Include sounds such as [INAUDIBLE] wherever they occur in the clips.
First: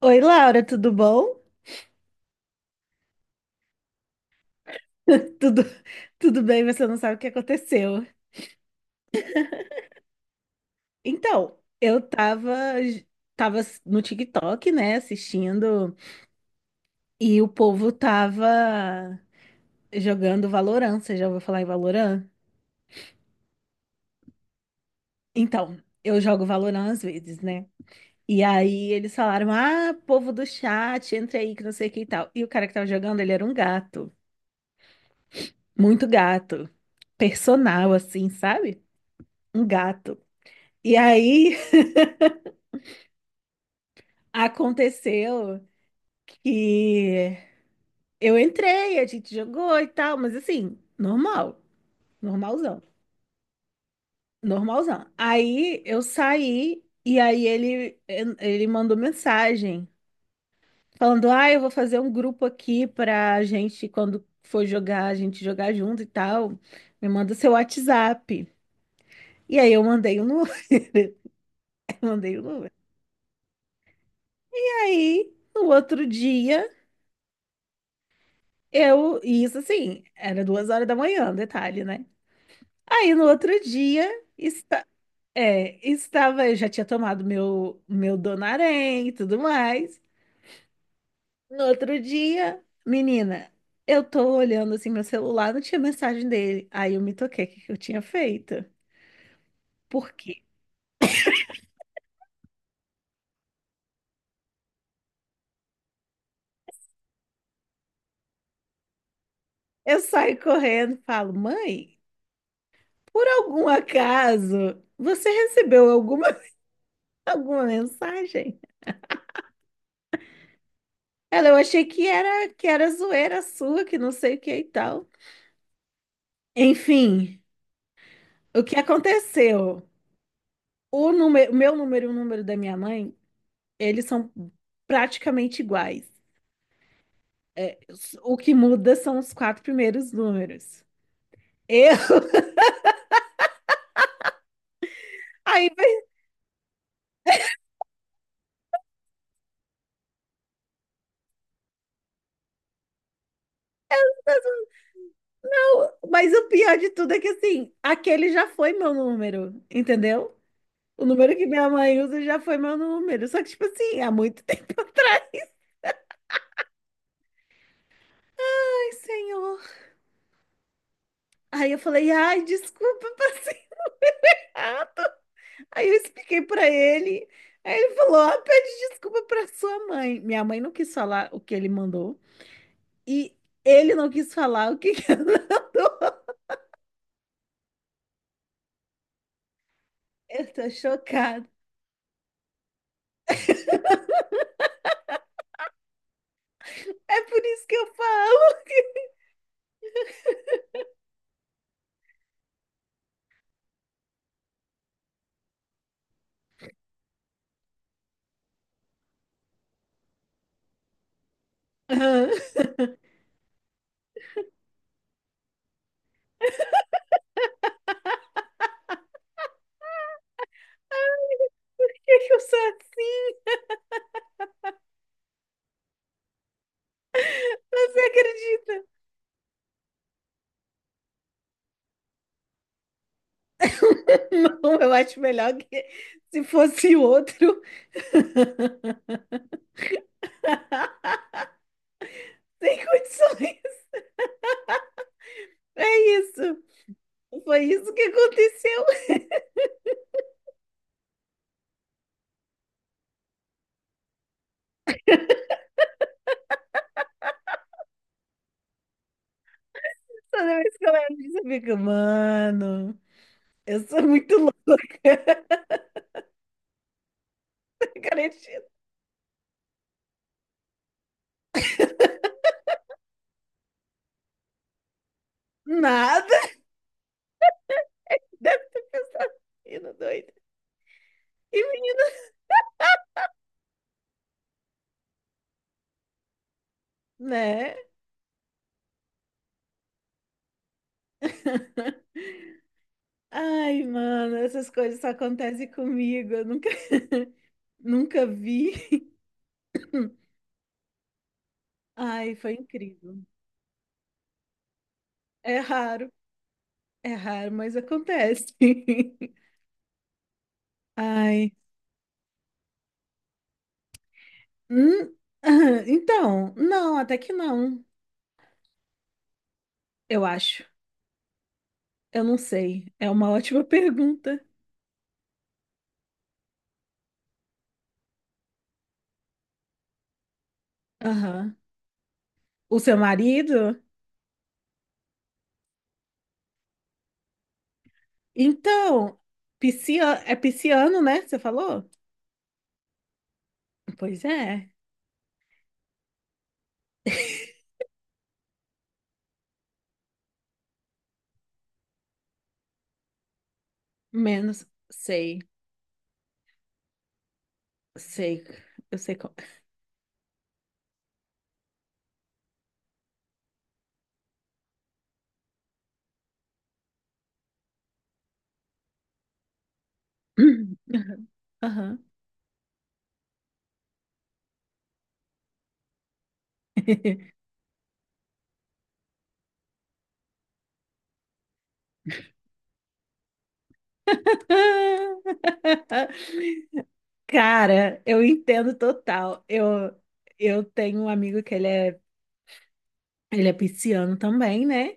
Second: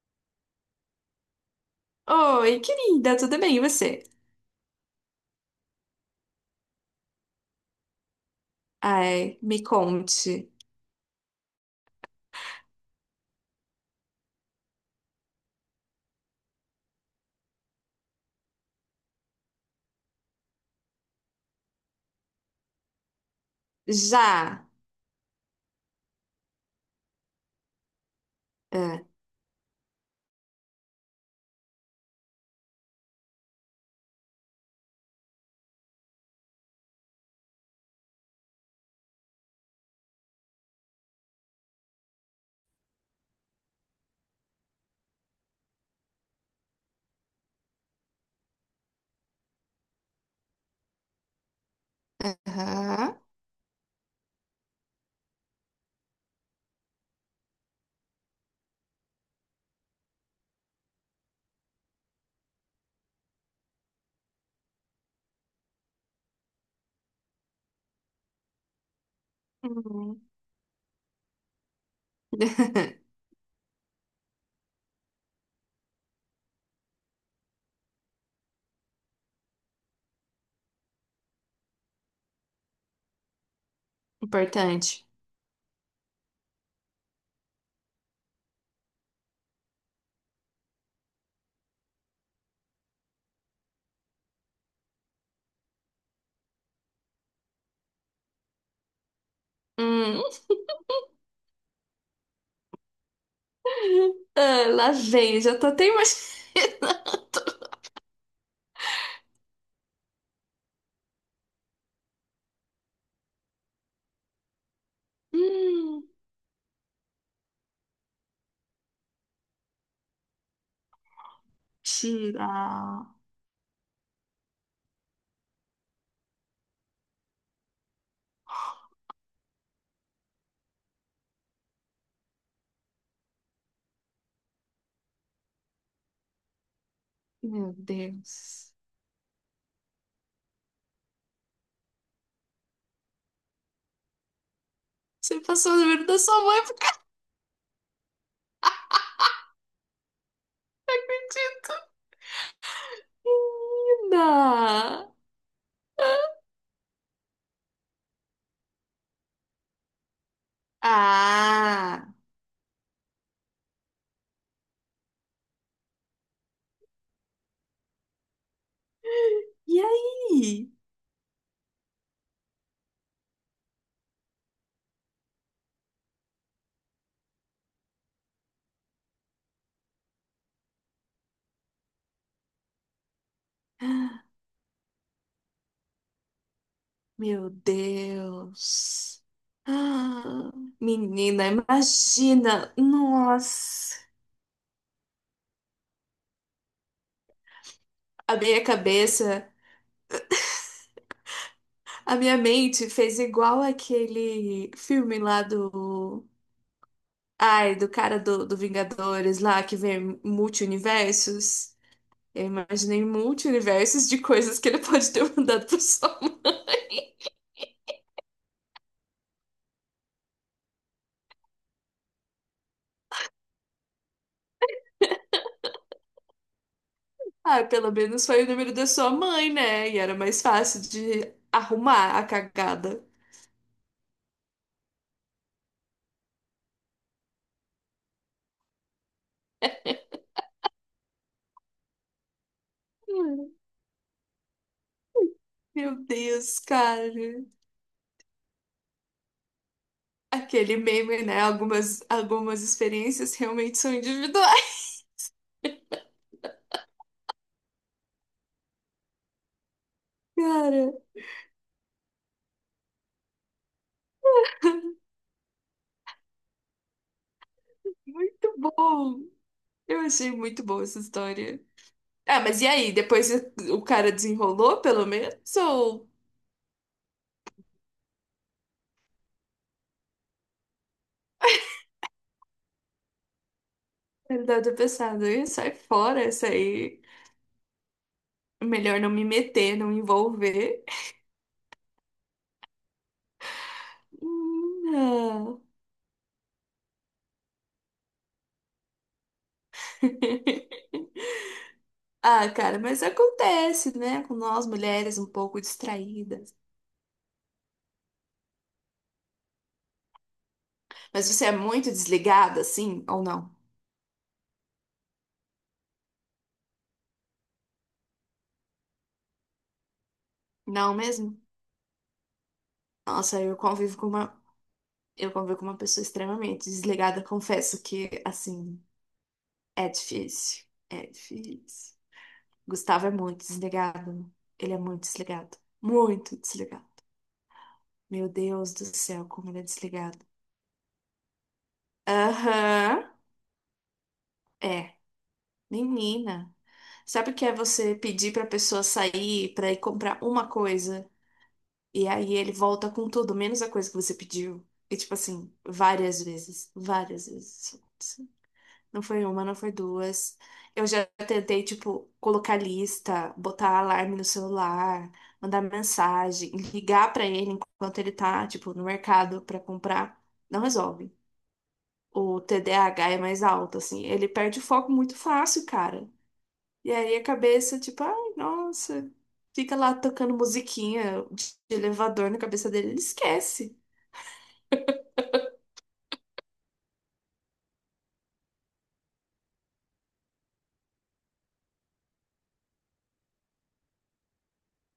Oi, Laura, tudo bom? Oi, querida, tudo bem? E você? [LAUGHS] Tudo, tudo bem, você não sabe o que aconteceu. Ai, me conte. Então, eu tava no TikTok, né, assistindo, e o povo tava jogando Valorant. Você já ouviu falar em Valorant? Já. Então, eu jogo Valorant às vezes, né? E aí É. eles falaram: ah, povo do chat, entra aí que não sei o que e tal. E o cara que tava jogando, ele era um gato, muito gato, personal, assim, sabe? Um gato. E aí [LAUGHS] aconteceu. E eu entrei, a gente jogou e tal, mas assim, normal, normalzão, Aham. normalzão. Aí eu saí e aí ele mandou mensagem falando: "Ah, eu vou fazer um grupo aqui pra gente quando for jogar, a gente jogar junto e tal. Me manda seu WhatsApp". E aí eu mandei Uhum. o número, [LAUGHS] eu mandei o número. [LAUGHS] Aí, no outro dia, eu, e isso assim, era duas horas da manhã, detalhe, né? Aí no outro dia, Importante. é, estava, eu já tinha tomado meu Donarém e tudo mais. No outro dia, menina, eu tô olhando assim meu celular, não tinha mensagem dele. Aí eu me toquei, o que que eu tinha feito? Por Hum. quê? [LAUGHS] Ah, lá vem, já tô até imaginando. Eu saio correndo, e falo, mãe, por algum acaso, você [LAUGHS] recebeu Hum. alguma, [LAUGHS] alguma mensagem? Ela, eu achei que era, Tira. que era zoeira sua, que não sei o que e tal. Enfim, o que aconteceu? O número, o meu número e o número da minha mãe, eles são praticamente iguais. Meu É, o que Deus. muda são os quatro primeiros números. Eu. [LAUGHS] Você Aí, passou o mas, número da sua mãe porque não [LAUGHS] acredito. Menina. não, Ah. mas o pior de tudo é que, assim, aquele já foi meu número, entendeu? O número que minha mãe Ah. usa já foi meu número. Só que, tipo assim, há muito [LAUGHS] tempo atrás. Ai, senhor. E aí? Aí eu falei, ai, desculpa, [LAUGHS] passei errado. Aí eu expliquei pra ele. Aí ele falou, ah, pede desculpa pra sua mãe. Minha mãe não quis falar o que ele mandou. E ele não quis falar o que que eu não dou. Meu Deus. Eu Ah, tô menina, chocada. imagina. Nossa. [LAUGHS] É por isso que eu A falo. minha cabeça, a minha mente fez igual aquele filme lá do. Ai, do cara do, do Vingadores lá que vê multi-universos. Aham. Eu [LAUGHS] imaginei multi-universos de coisas que ele [LAUGHS] pode ter mandado pra sua mãe. Ai, por que que eu sou assim? Ah, pelo Você menos foi o número acredita? da sua mãe, né? E era mais fácil de arrumar a cagada. [LAUGHS] Não, eu acho melhor que se fosse outro. [LAUGHS] Sem condições. Meu É isso. Deus, cara. Foi isso que aconteceu. Aquele meme, né? Algumas experiências realmente são individuais. [LAUGHS] Toda vez que eu Cara, lembro disso, eu fico, mano, eu sou muito louca. muito Garantido. bom. Eu achei muito boa essa história. Ah, [LAUGHS] mas e aí? Depois o cara desenrolou, pelo menos? Ou Nada. Deve ter pensado. Menino doido. E menina, ele deve ter pensado, "Ih, sai fora essa aí. né? Melhor não me meter, não me envolver. [LAUGHS] Ai, mano, essas coisas só Não. acontecem comigo. Eu nunca, [LAUGHS] nunca vi. [LAUGHS] [LAUGHS] Ai, Ah, foi cara, mas incrível. acontece, né? Com nós mulheres um É pouco raro, distraídas. é raro, mas acontece. [LAUGHS] Mas você é Ai. muito desligada, assim, ou não? Hum, ah, então, não, até que não. Eu acho. Não mesmo? Eu não sei. É uma Nossa, eu ótima convivo com pergunta. uma, eu convivo com uma pessoa extremamente desligada, confesso que, assim, é difícil. É Aham. difícil. O seu Gustavo é muito marido? desligado. Ele é muito desligado. Muito desligado. Meu Deus do Então, céu, como ele é desligado. É pisciano, né? Você falou? Aham. Pois é. É. Menina. Sabe o que é você pedir pra pessoa sair pra ir comprar uma coisa? E aí ele volta com tudo, menos a coisa que você pediu. Menos, E tipo sei, assim, várias vezes, várias vezes. sei, eu Não sei foi qual. uma, não foi duas. Eu já tentei, tipo, colocar lista, botar alarme no celular, mandar mensagem, ligar pra ele enquanto ele tá, tipo, no mercado pra comprar. Não resolve. [CLEARS THROAT] Aham. O TDAH é mais alto, assim. Ele perde o foco muito fácil, cara. E aí a [LAUGHS] cabeça, tipo, ai, nossa, fica lá tocando musiquinha de elevador na cabeça dele, ele esquece. Cara, eu entendo total. Eu tenho um amigo que ele é pisciano também, né?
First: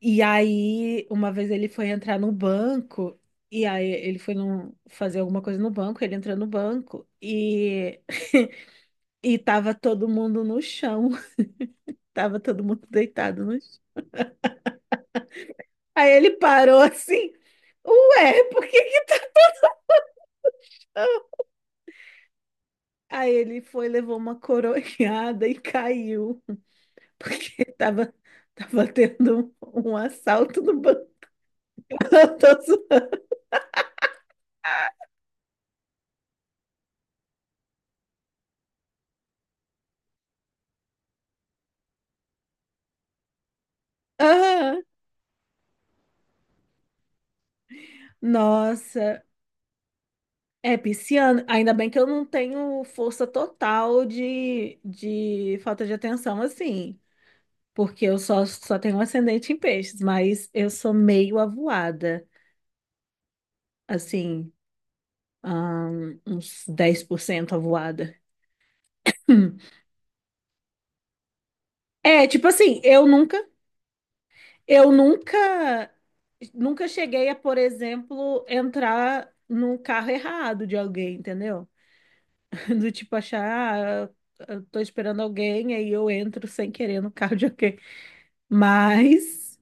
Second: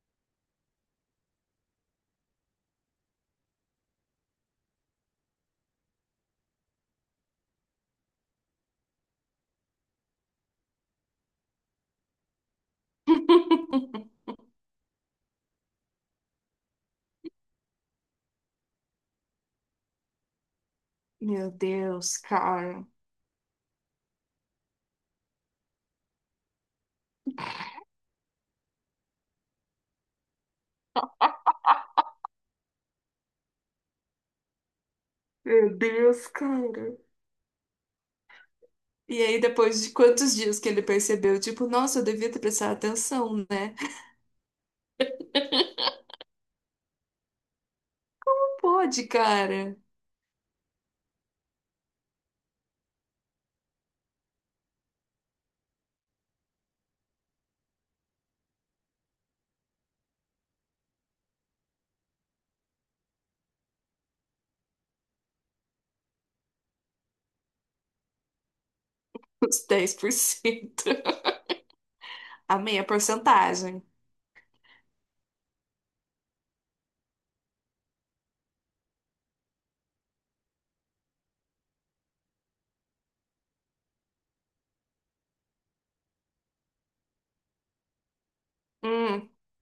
E aí, uma vez ele foi entrar no banco, e aí ele foi fazer alguma coisa no banco, ele entrou no banco e, [LAUGHS] e tava todo mundo no chão. Tava todo mundo deitado no chão. [LAUGHS] Aí ele parou assim. Ué, por que que... eu-" Meu Deus, cara. Aí ele foi, levou uma coronhada e caiu. [LAUGHS] Porque tava, tava tendo um assalto no banco. [LAUGHS] Eu tô Meu Deus, cara. E aí, depois de quantos dias que ele percebeu, tipo, nossa, eu devia ter prestado atenção, né? [LAUGHS] ah, Pode, nossa. cara. É pisciano. Ainda bem que eu não tenho força total de falta de atenção assim. Porque eu só tenho um ascendente em peixes. Mas eu sou meio avoada. Assim, uns 10% avoada. Hum. Os [LAUGHS] cento. É, tipo A assim, meia eu nunca, porcentagem. eu nunca, nunca cheguei a, por exemplo, entrar no carro errado de alguém, entendeu? [LAUGHS] Do tipo achar, ah, eu tô esperando alguém, aí eu entro sem querer no carro de alguém. Hum, Mas,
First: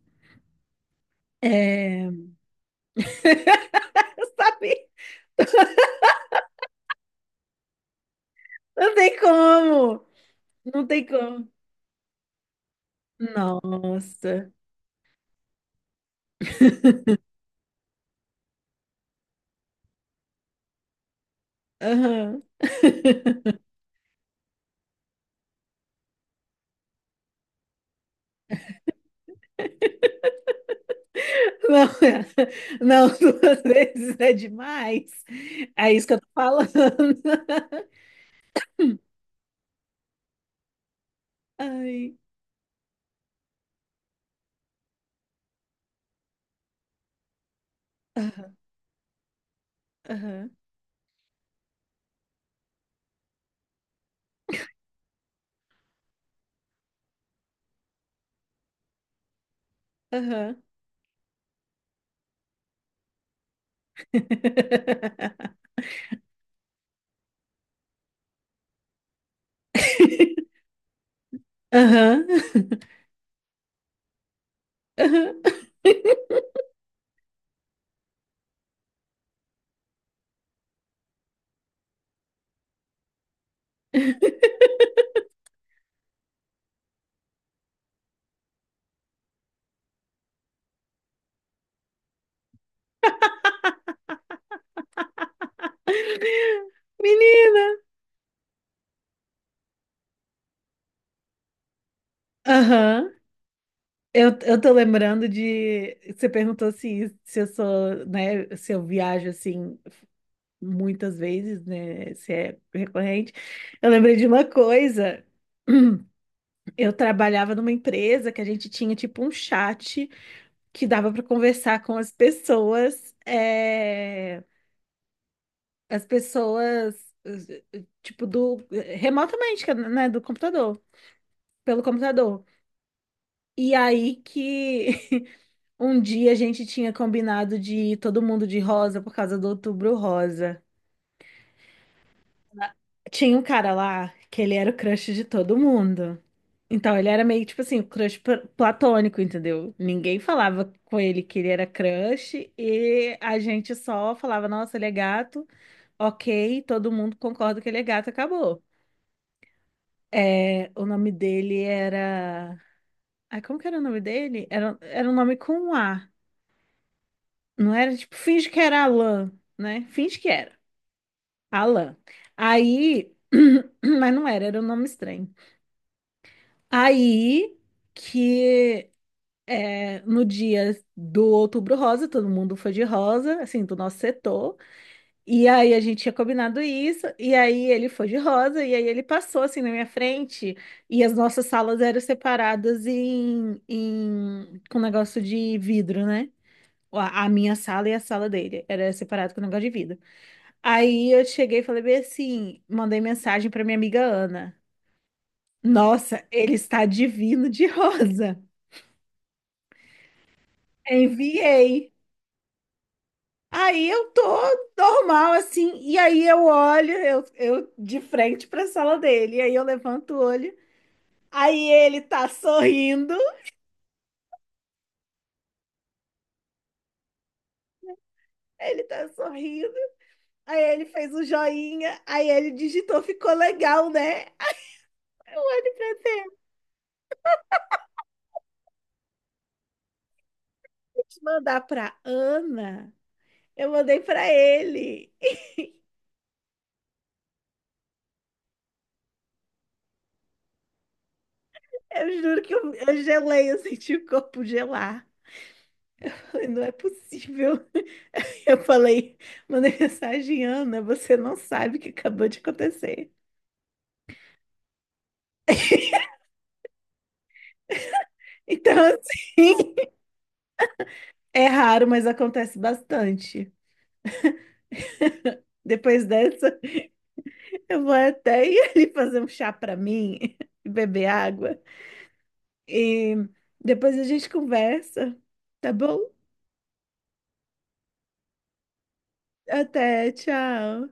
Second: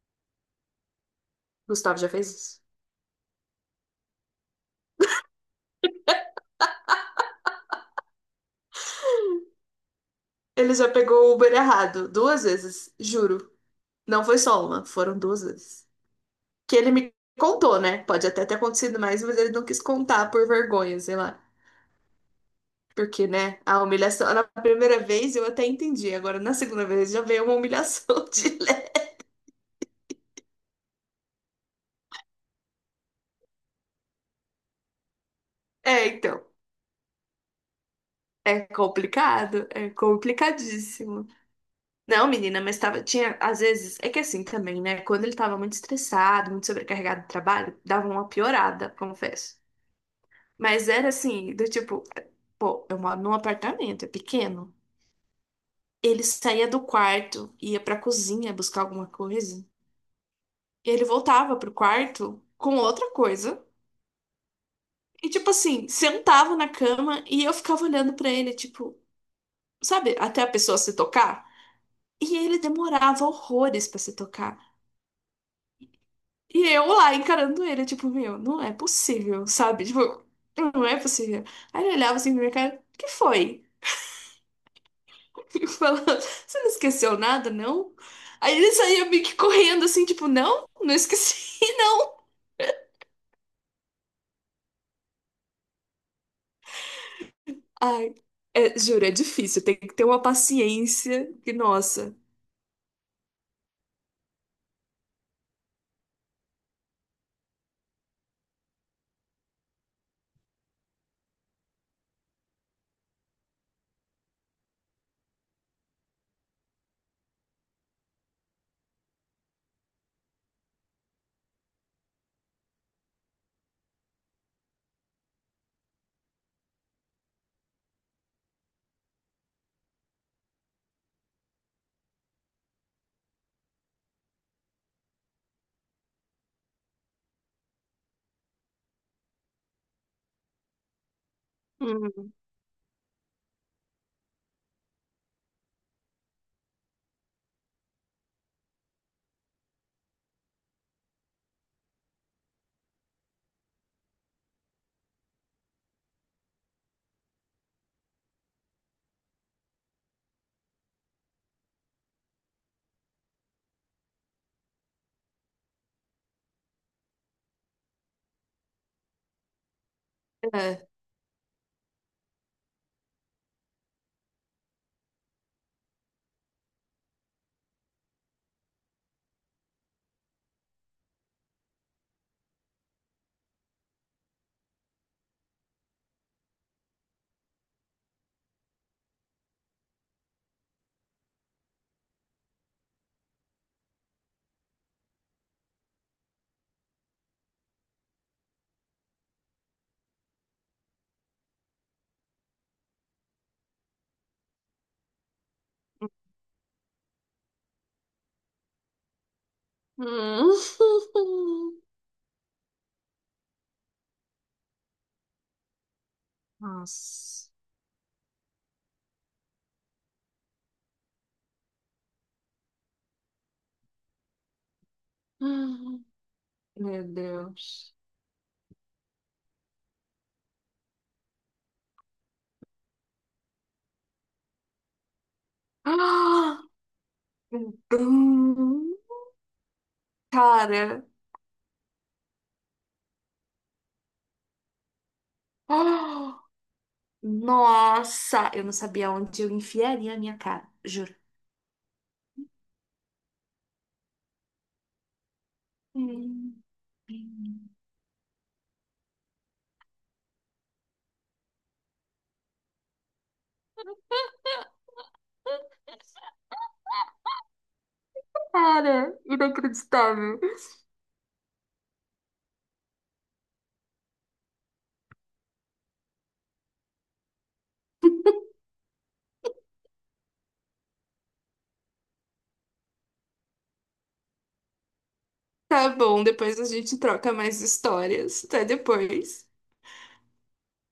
Gustavo é... já fez isso. [LAUGHS] sabe? Não tem como, Ele não já tem pegou o como. Uber errado duas vezes, juro. Não foi Nossa. só uma, foram duas vezes. Que ele me [LAUGHS] contou, né? Pode até ter acontecido mais, mas ele não quis contar por vergonha, sei lá. Aham. Porque, [LAUGHS] né, a humilhação, na primeira vez eu até entendi, agora na segunda vez já veio uma humilhação [LAUGHS] de leve. Não, [LAUGHS] não, duas vezes é demais. É isso É, que eu tô então, falando. [LAUGHS] é complicado, é complicadíssimo. Ai. Não, menina, mas tava, tinha, às vezes, é que assim também, né, quando ele tava muito estressado, muito sobrecarregado de trabalho, dava uma Aham, piorada, confesso. Mas era assim, do tipo, pô, eu moro num apartamento, é pequeno. Ele saía do quarto, ia pra cozinha buscar alguma coisa, aham, aham. e ele voltava pro quarto com outra coisa. E tipo [LAUGHS] assim, sentava na cama e eu ficava olhando pra ele, tipo, sabe, até a pessoa se tocar. Aham, E ele demorava horrores pra se tocar. aham. E eu lá encarando ele, tipo, meu, não é possível, sabe? Tipo, não é possível. Aí ele olhava assim pra minha cara, o que foi? [LAUGHS] Eu, você não esqueceu nada, não? Aí ele saía meio que correndo assim, tipo, não, não esqueci, [LAUGHS] não. Menina! Ai, é, juro, é difícil. Tem que ter uma paciência que, nossa. Aham. Eu tô lembrando de. Você perguntou se eu sou, né? Se eu viajo assim muitas vezes, né? Se é recorrente. Eu lembrei de uma coisa. Eu trabalhava numa empresa que a gente tinha tipo um chat que dava para conversar com as pessoas, as pessoas tipo do remotamente, que é, né, do computador, pelo computador. E aí que [LAUGHS] um dia a gente tinha combinado de ir todo mundo de rosa por causa do Outubro Rosa. Hum. Tinha um cara lá que ele era o crush de todo mundo. Então ele era meio tipo assim, o crush platônico, entendeu? Ninguém falava com ele que ele era crush e a gente só falava, nossa, ele é gato, ok, todo mundo concorda que ele é gato, acabou. É, o nome dele era. Ai, como que era o nome dele? Era um nome com um A. Não era tipo, finge que era Alan, né? Finge que era. É, Alan. Aí. [CLEARS THROAT] Mas não era, era um nome estranho. Aí que é, no dia do Outubro Rosa, todo mundo foi de rosa, assim, do nosso setor. E aí a gente tinha combinado isso, e aí ele foi de rosa, e aí ele passou assim na minha frente, e as nossas salas eram separadas com um negócio de vidro, né? A minha sala e a sala dele era separado com um negócio de vidro. Aí eu cheguei e falei bem assim, mandei mensagem para minha amiga Ana. Nossa, ele está divino de rosa. hum. Enviei. [LAUGHS] Aí eu tô normal, assim, e aí eu olho, eu, Nossa. eu de frente pra sala dele, e aí eu levanto o olho, aí Hum. Meu Deus. ele tá sorrindo, aí ele fez o joinha, aí ele digitou, ficou legal, né? Aí eu olho [GASPS] pra dele, Ah! Hum, cara, mandar pra Ana, eu mandei pra ele, ah! Nossa, eu não sabia onde eu enfiaria a minha cara, juro. eu juro que eu gelei, eu senti o corpo gelar, falei, não Hum. é possível. Eu falei, mandei mensagem, Ana, você não sabe o que acabou de acontecer. [LAUGHS] Então, Cara, assim, inacreditável. é raro, mas acontece bastante. Depois dessa, eu vou até [LAUGHS] ir ali fazer um chá pra mim, [LAUGHS] e beber água. E depois a gente conversa, tá Tá bom? bom, depois a gente troca mais histórias. Até depois. Até, tchau.